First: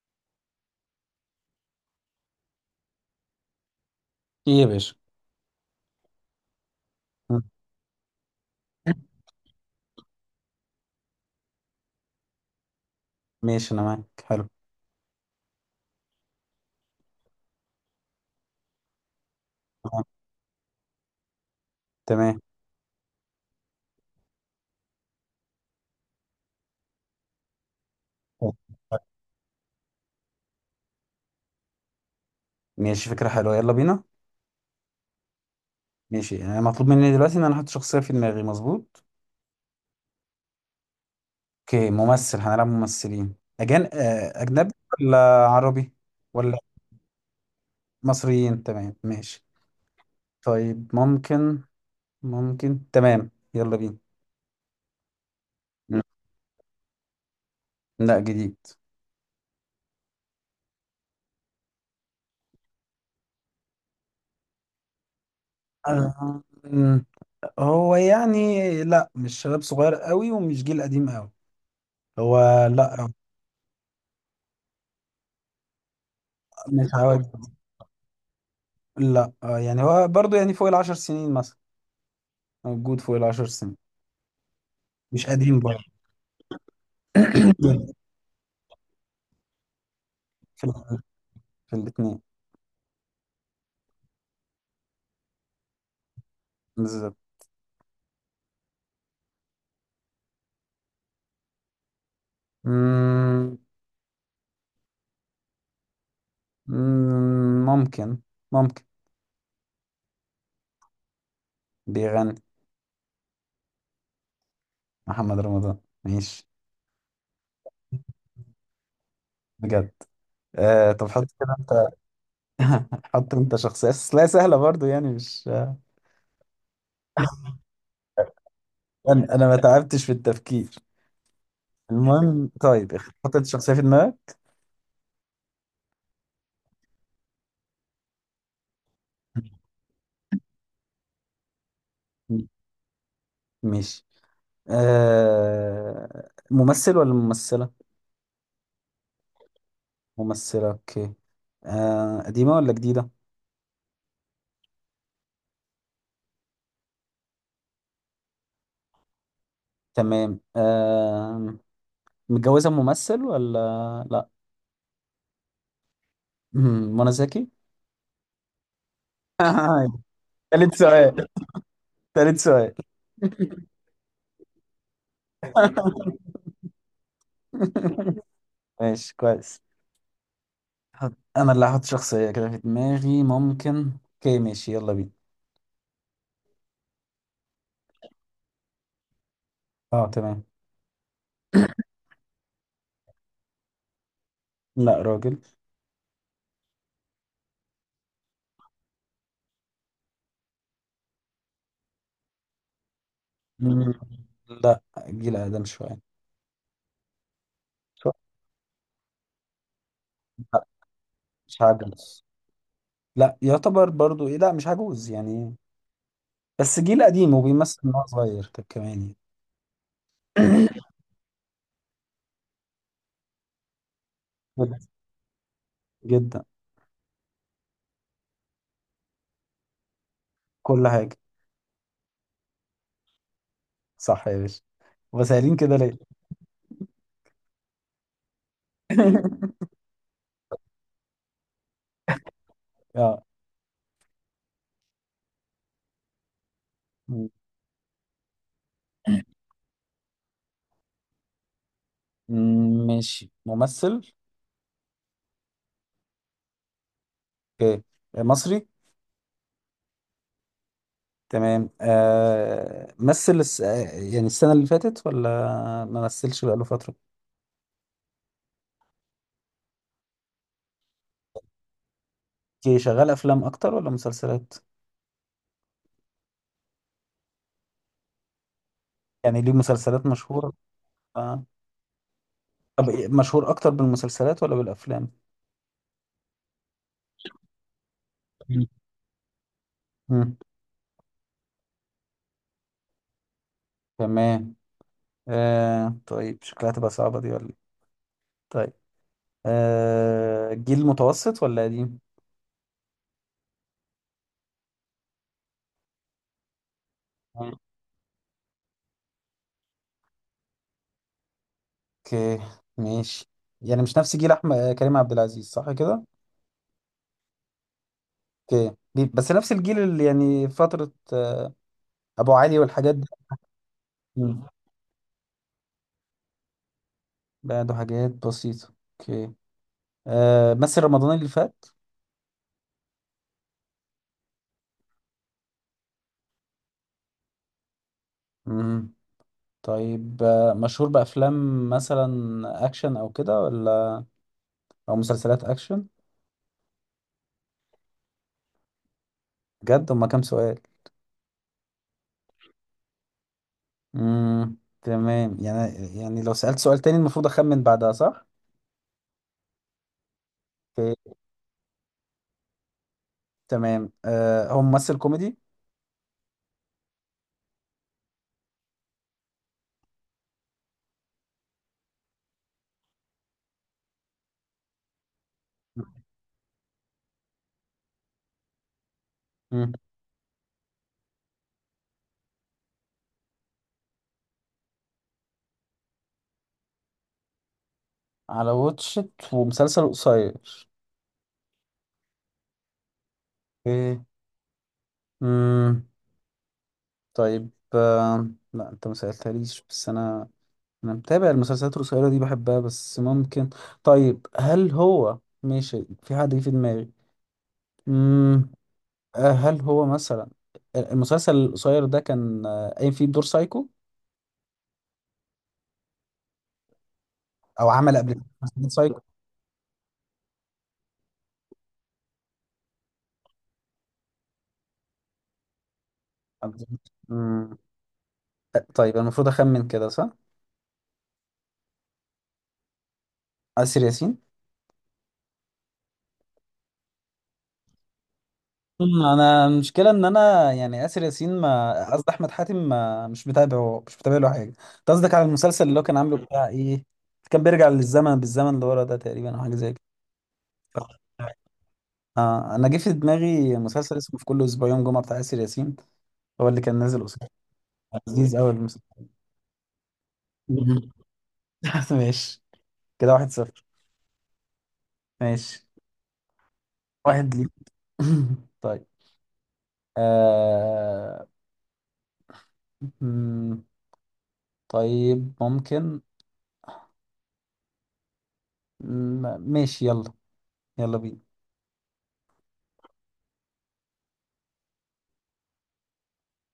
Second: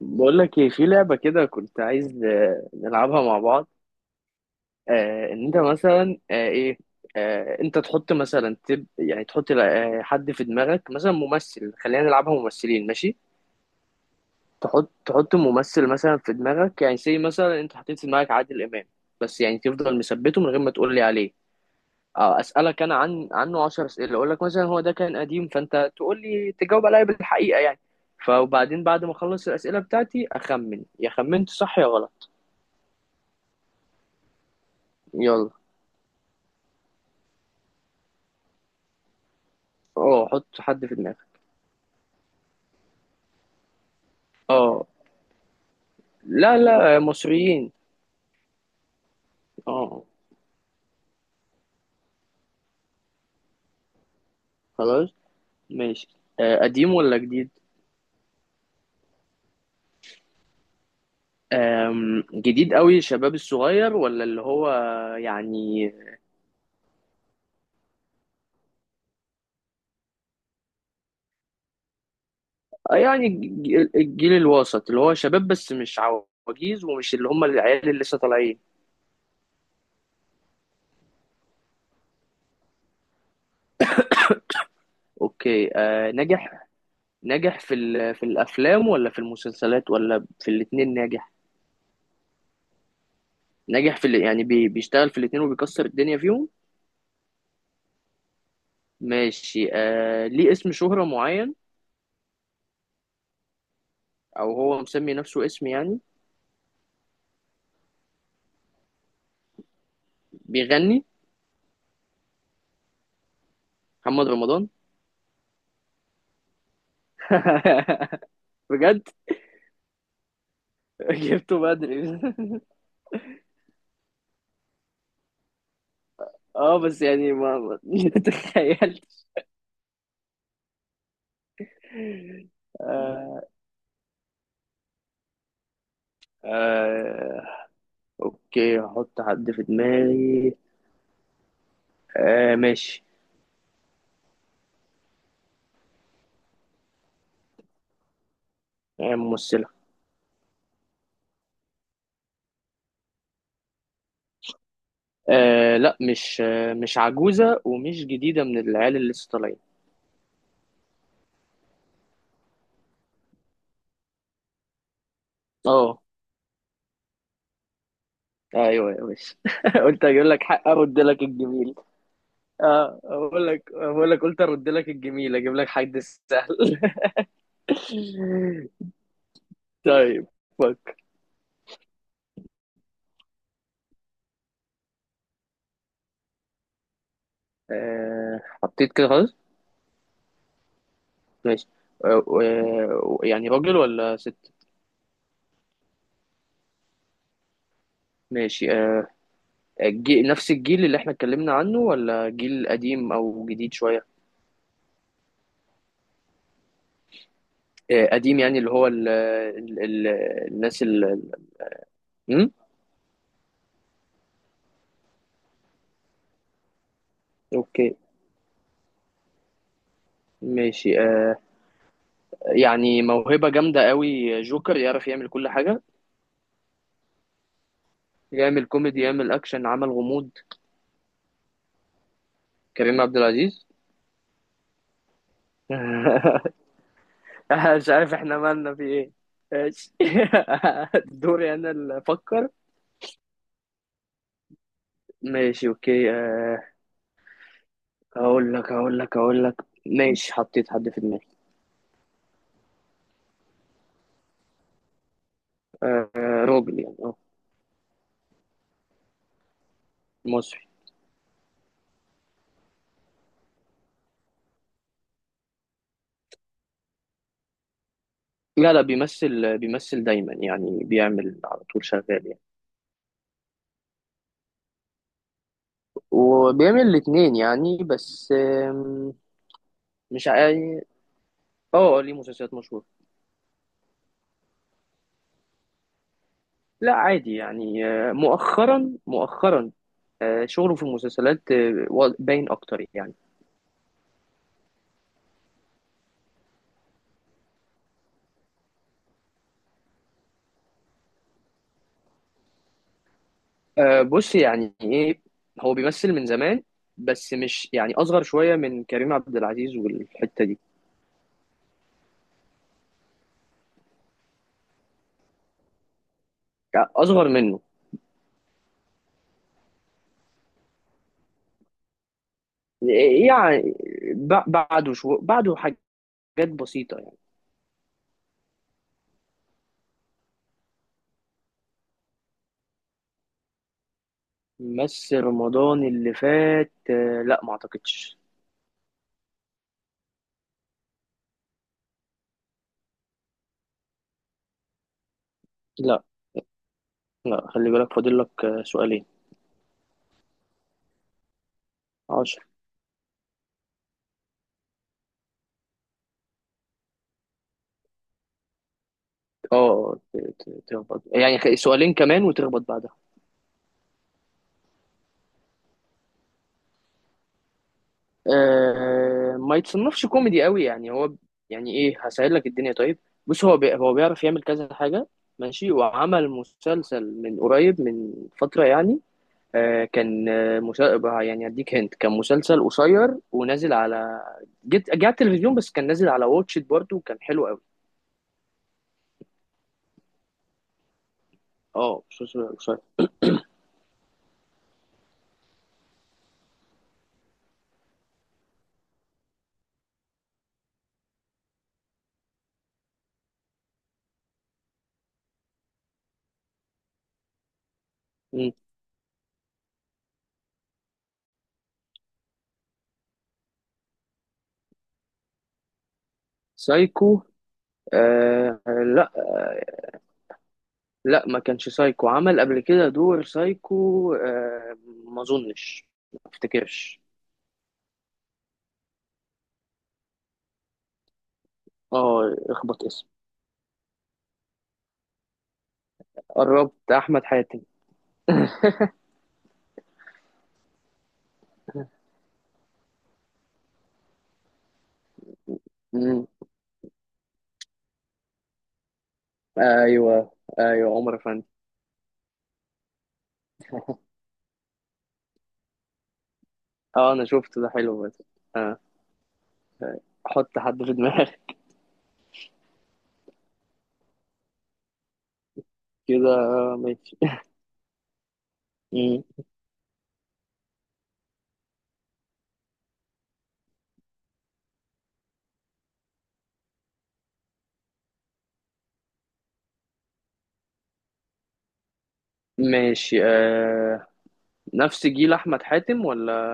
بقول لك ايه في لعبة كده كنت عايز نلعبها مع بعض. ايه يا باشا؟ آه ان انت مثلا آه ايه ها، انت تحط مثلا يعني تحط حد في دماغك، مثلا ممثل. خلينا نلعبها ممثلين، ماشي. ماشي انا معاك. حلو. تحط ممثل مثلا في دماغك، يعني زي مثلا انت حطيت في دماغك عادل امام، بس يعني تفضل تمام، مثبته من غير ما تقول لي عليه. تمام. اسالك انا عنه 10 اسئله، اقول لك مثلا هو ده كان قديم، فانت تقول لي تجاوب عليا بالحقيقه يعني، طيب. فوبعدين بعد ما اخلص الاسئله بتاعتي اخمن، يا خمنت صح يا غلط. ماشي، فكرة حلوة، يلا بينا. يلا. ماشي، انا مطلوب مني دلوقتي ان انا احط شخصية في دماغي. مظبوط. اه، حط حد في دماغك. اوكي، ممثل، هنلعب ممثلين. أجان... آه، اجنبي اه. ولا عربي ولا لا، لا، مصريين. مصريين؟ تمام، ماشي. اه. طيب، ممكن، تمام، يلا بينا. خلاص. مم. ماشي. قديم ولا جديد؟ لا، جديد. جديد قوي، الشباب الصغير ولا اللي هو يعني؟ آه، مم، هو يعني، لا مش شباب صغير قوي ومش جيل قديم قوي. هو، لا. يعني الجيل الوسط اللي هو شباب، بس مش عواجيز مش ومش عواجيز. اللي هم العيال اللي لسه طالعين. لا، يعني هو برضه يعني فوق العشر سنين مثلا. موجود فوق العشر سنين. مش قديم اوكي. برضه. نجح في في الافلام ولا في المسلسلات، ولا في في الاتنين ال- ناجح؟ في الاثنين. ناجح في يعني بيشتغل في الاتنين وبيكسر الدنيا فيهم. بالظبط. ماشي. ليه اسم شهرة معين، مم، او هو مسمي نفسه اسم يعني؟ ممكن. ممكن؟ بيغني؟ بيغني. محمد رمضان. محمد رمضان. ماشي. بجد؟ بجد. طب حط كده جبته انت. بدري. حط انت شخصية، بس لا سهلة برضه يعني مش. اه، بس يعني ما تخيلت. انا ما تعبتش في التفكير. المهم، طيب. آه. حطيت شخصية في دماغك. آه اوكي، هحط حد في دماغي. ماشي. ماشي. ممثل ولا ممثلة؟ ممثلة. ممثلة، اوكي. قديمة ولا جديدة؟ لا، مش عجوزة، ومش جديدة من العيال اللي لسه طالعين. تمام. متجوزة ممثل، ولا لا؟ اه. منى زكي؟ ايوه يا باشا، قلت اجيب لك حق تالت ارد لك سؤال، الجميل. تالت سؤال. اه، بقول لك قلت ارد لك الجميل، اجيب لك حد سهل. ماشي، كويس. طيب. فك. انا اللي هحط شخصية كده في دماغي. ممكن، اوكي، ماشي، يلا بينا. حطيت كده خلاص. اه، تمام. ماشي. يعني راجل ولا ست؟ لا، راجل. ماشي. نفس الجيل اللي احنا اتكلمنا عنه، ولا جيل قديم او جديد مم، شوية؟ لا، جيل اقدم شوية. شوية. قديم، يعني اللي هو لا، الناس مش عجوز. م? لا يعتبر برضو، ايه، لا مش عجوز يعني. بس جيل قديم وبيمثل ان اوكي هو صغير طب، كمان يعني. ماشي. يعني موهبة جامدة قوي، جوكر يعرف يعمل كل حاجة، جدا. يعمل كوميدي، يعمل اكشن، عمل غموض. كل حاجة. كريم عبد العزيز. صح يا باشا. وسائلين كده ليه؟ مش عارف احنا مالنا في ايه. ماشي. دوري انا اللي افكر. اه، ماشي اوكي. م- هقول لك. ماشي، حطيت حد في دماغي. ماشي. ممثل، آه، راجل يعني، اه. اوكي. مصري. مصري. تمام. مثل الس... آه، يعني السنة اللي فاتت ولا ما مثلش بقاله فترة؟ لا، لا، بيمثل دايما، يعني بيعمل على طول، شغال يعني. اوكي، شغال أفلام أكتر ولا مسلسلات؟ وبيعمل الاتنين يعني، بس يعني ليه مسلسلات مش مشهورة؟ عاي... آه. اه، ليه مسلسلات مشهورة. طب إيه، مشهور أكتر بالمسلسلات ولا بالأفلام؟ لا عادي يعني، مم. مؤخرا مؤخرا مم. شغله في المسلسلات باين اكتر يعني. تمام. طيب شكلها تبقى صعبة دي ولا إيه؟ طيب، جيل متوسط ولا قديم؟ أه، بص يعني ايه، هو بيمثل من زمان، بس مش يعني، اصغر شويه من كريم عبد العزيز والحته دي. اوكي، ماشي. يعني مش نفس جيل احمد، كريم عبد العزيز، صح كده؟ يعني اصغر منه. اوكي، بس نفس الجيل اللي يعني فترة، ابو علي والحاجات دي. إيه، يعني مم. بعده شو بعده حاجات بسيطه يعني. بعده حاجات بسيطة. اوكي. مثل رمضان اللي فات. بس رمضان اللي فات لا، ما اعتقدش. مم. طيب، مشهور بافلام مثلا اكشن او كده، ولا او مسلسلات اكشن؟ لا، لا، خلي بالك، فاضل لك سؤالين. بجد؟ هما كام سؤال؟ عشر. مم. تمام يعني. يعني لو سألت سؤال تاني المفروض اخمن بعدها، صح؟ اه، تخبط اوكي. يعني، سؤالين كمان وتخبط بعد. تمام. هو ممثل كوميدي؟ ما يتصنفش كوميدي قوي يعني هو، يعني ايه، هسهل لك الدنيا طيب. بص، هو بيعرف يعمل كذا حاجة، ماشي، وعمل مسلسل من قريب، من فترة يعني. مم. كان يعني هديك هنت، كان مسلسل قصير ونازل على، جه على التلفزيون، بس كان نازل على واتش إت برضه وكان حلو قوي. على واتشت ومسلسل قصير؟ اه، مسلسل قصير. مم. امم طيب، لا انت ما سألتهاليش بس انا متابع المسلسلات القصيرة دي، بحبها بس ممكن. طيب، هل هو ماشي؟ في حد جه في دماغي. امم مم. هل هو مثلا المسلسل القصير ده كان قايم فيه بدور سايكو، سايكو. او عمل قبل كده مسلسل سايكو؟ لا، لا، ما كانش سايكو، عمل قبل كده دور سايكو ما اظنش، ما افتكرش. امم طيب المفروض اخمن كده، صح؟ اه، اخبط اسم. آسر ياسين. قربت، احمد حاتم. انا المشكله ان انا يعني اسر ياسين، ما قصدي احمد حاتم، ما مش متابعه، مش متابع له حاجه. انت قصدك على المسلسل اللي هو كان عامله مم. بتاع ايه؟ كان بيرجع للزمن، بالزمن اللي ورا ده تقريبا، او حاجه زي كده. ايوه، ايوه. عمر افندي. اه، انا جه في دماغي مسلسل اسمه في كل اسبوع يوم جمعه بتاع اسر ياسين. هو اللي كان نازل اه، انا قصير. شفته ده، حلو بس. لذيذ قوي آه. المسلسل. احط حد مم. في دماغي. ماشي. كده واحد صفر. ماشي. كده، ماشي. واحد ليك. طيب. مم. آه... مم، طيب، ممكن. مم، ماشي، يلا، يلا بينا. ماشي. نفس جيل احمد حاتم ولا؟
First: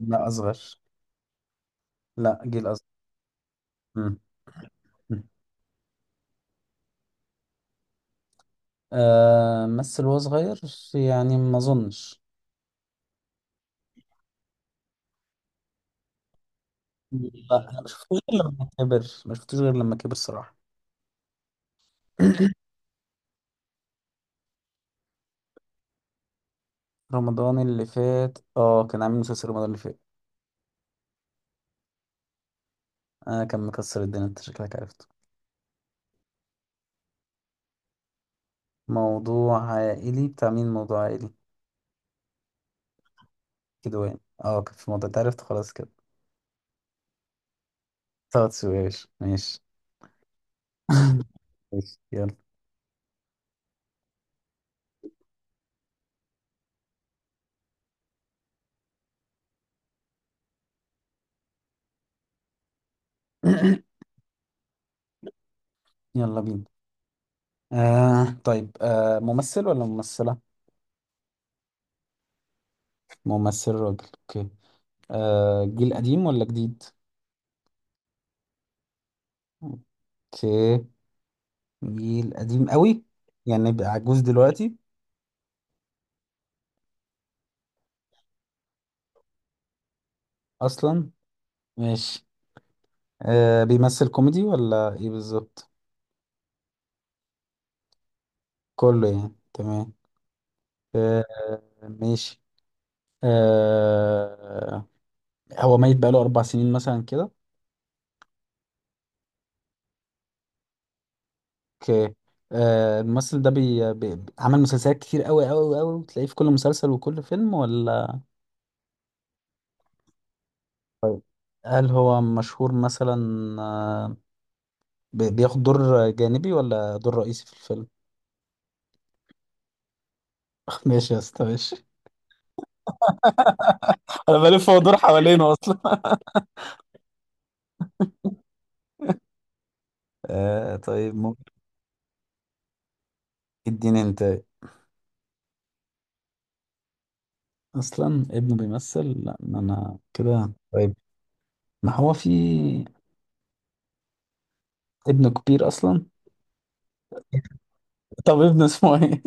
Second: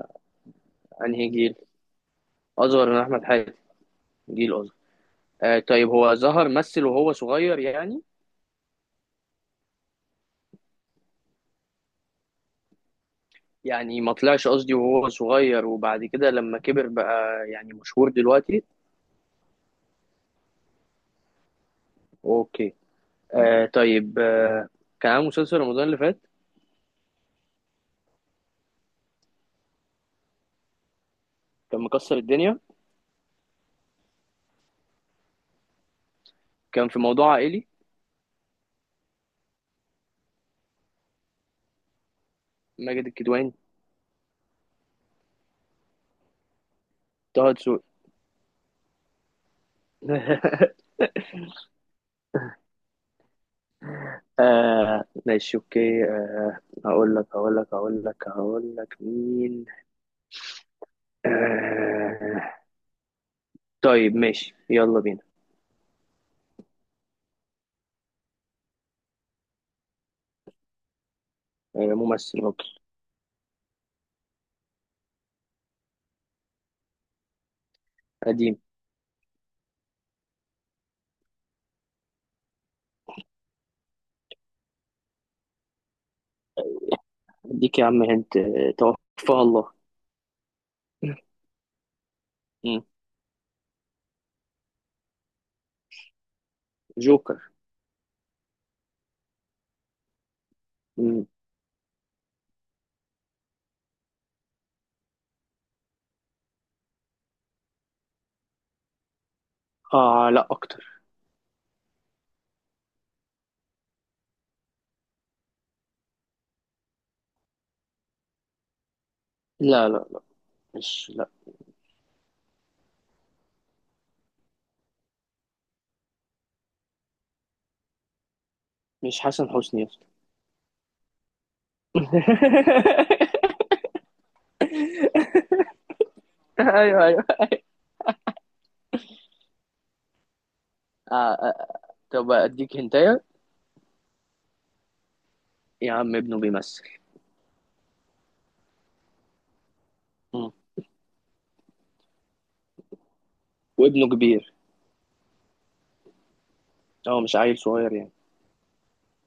لا، أصغر. انهي جيل؟ لا، جيل أصغر. اصغر من احمد حاتم؟ مم. جيل اصغر. مم. طيب، هو ظهر مثل وهو صغير يعني؟ مثل وهو صغير يعني؟ ما أظنش. يعني ما طلعش، قصدي وهو صغير وبعد كده لما كبر بقى. لا، يعني أنا ما مشهور شفتوش غير دلوقتي؟ لما كبر، ما شفتوش غير لما كبر صراحة. اوكي. طيب. كان عامل مسلسل رمضان اللي فات، رمضان اللي فات، كان عامل مسلسل رمضان اللي فات. كان مكسر الدنيا، أنا، كان مكسر الدنيا. أنت شكلك عرفته. كان في موضوع عائلي، موضوع عائلي بتاع مين؟ موضوع عائلي؟ ماجد الكدواني، كده يعني، كان في موضوع، أنت عرفت خلاص كده. طه دسوقي. ثلاث سويش، ماشي. ماشي، يلا. ماشي اوكي. هقول لك مين. آه طيب، ماشي يلا بينا. يلا بينا. طيب، ممثل ولا ممثلة؟ ممثل راجل. ممثل، راجل، اوكي. جيل قديم ولا جديد؟ قديم. اوكي. جيل قديم قوي؟ يعني يبقى عجوز دلوقتي. اديك يا عم، هنت، توفاه الله. اصلا. ماشي. مم. بيمثل كوميدي ولا ايه بالظبط؟ جوكر. كله يعني. تمام. آه، مم. ماشي. آه هو ميت بقاله اربع سنين مثلا كده؟ اه، لا اكتر. اوكي. الممثل ده عمل مسلسلات كتير قوي قوي قوي وتلاقيه في كل مسلسل وكل فيلم، ولا؟ لا، لا، لا. مش، لا. هل هو مشهور مثلا؟ آه بياخد دور جانبي ولا دور رئيسي في الفيلم؟ مش حسن حسني يا اسطى؟ ماشي يا اسطى، ماشي. انا بلف وادور حوالينه اصلا. ايوه، ايوه. طيب، آه ممكن. آه. طب اديك هنتايه. تديني انت؟ يا عم، ابنه بيمثل، اصلا ابنه بيمثل؟ لا، ما انا كده طيب. ما هو في. وابنه كبير، ابنه كبير اصلا. هو مش عيل صغير يعني. طب ابنه اسمه ايه؟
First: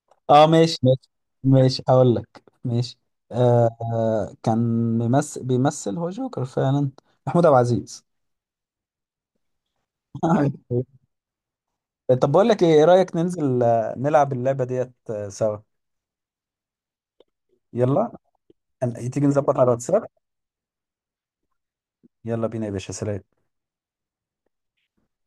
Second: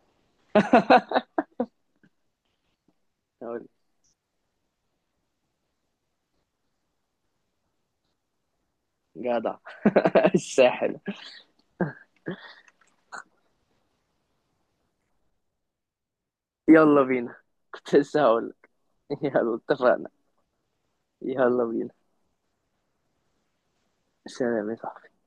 اه، ماشي، ماشي. ماشي، هقول لك، ماشي. هقول- كان بيمثل هو جوكر فعلا. محمود عبد العزيز. جدع. الساحل. طب، بقول لك ايه، إيه رايك ننزل نلعب اللعبه ديت سوا؟ يلا بينا. كنت يلا. لسه هقول. تيجي يلا، نظبط على الواتساب. اتفقنا. يلا بينا. يلا بينا. يا باشا، سلام. سلام يا صاحبي.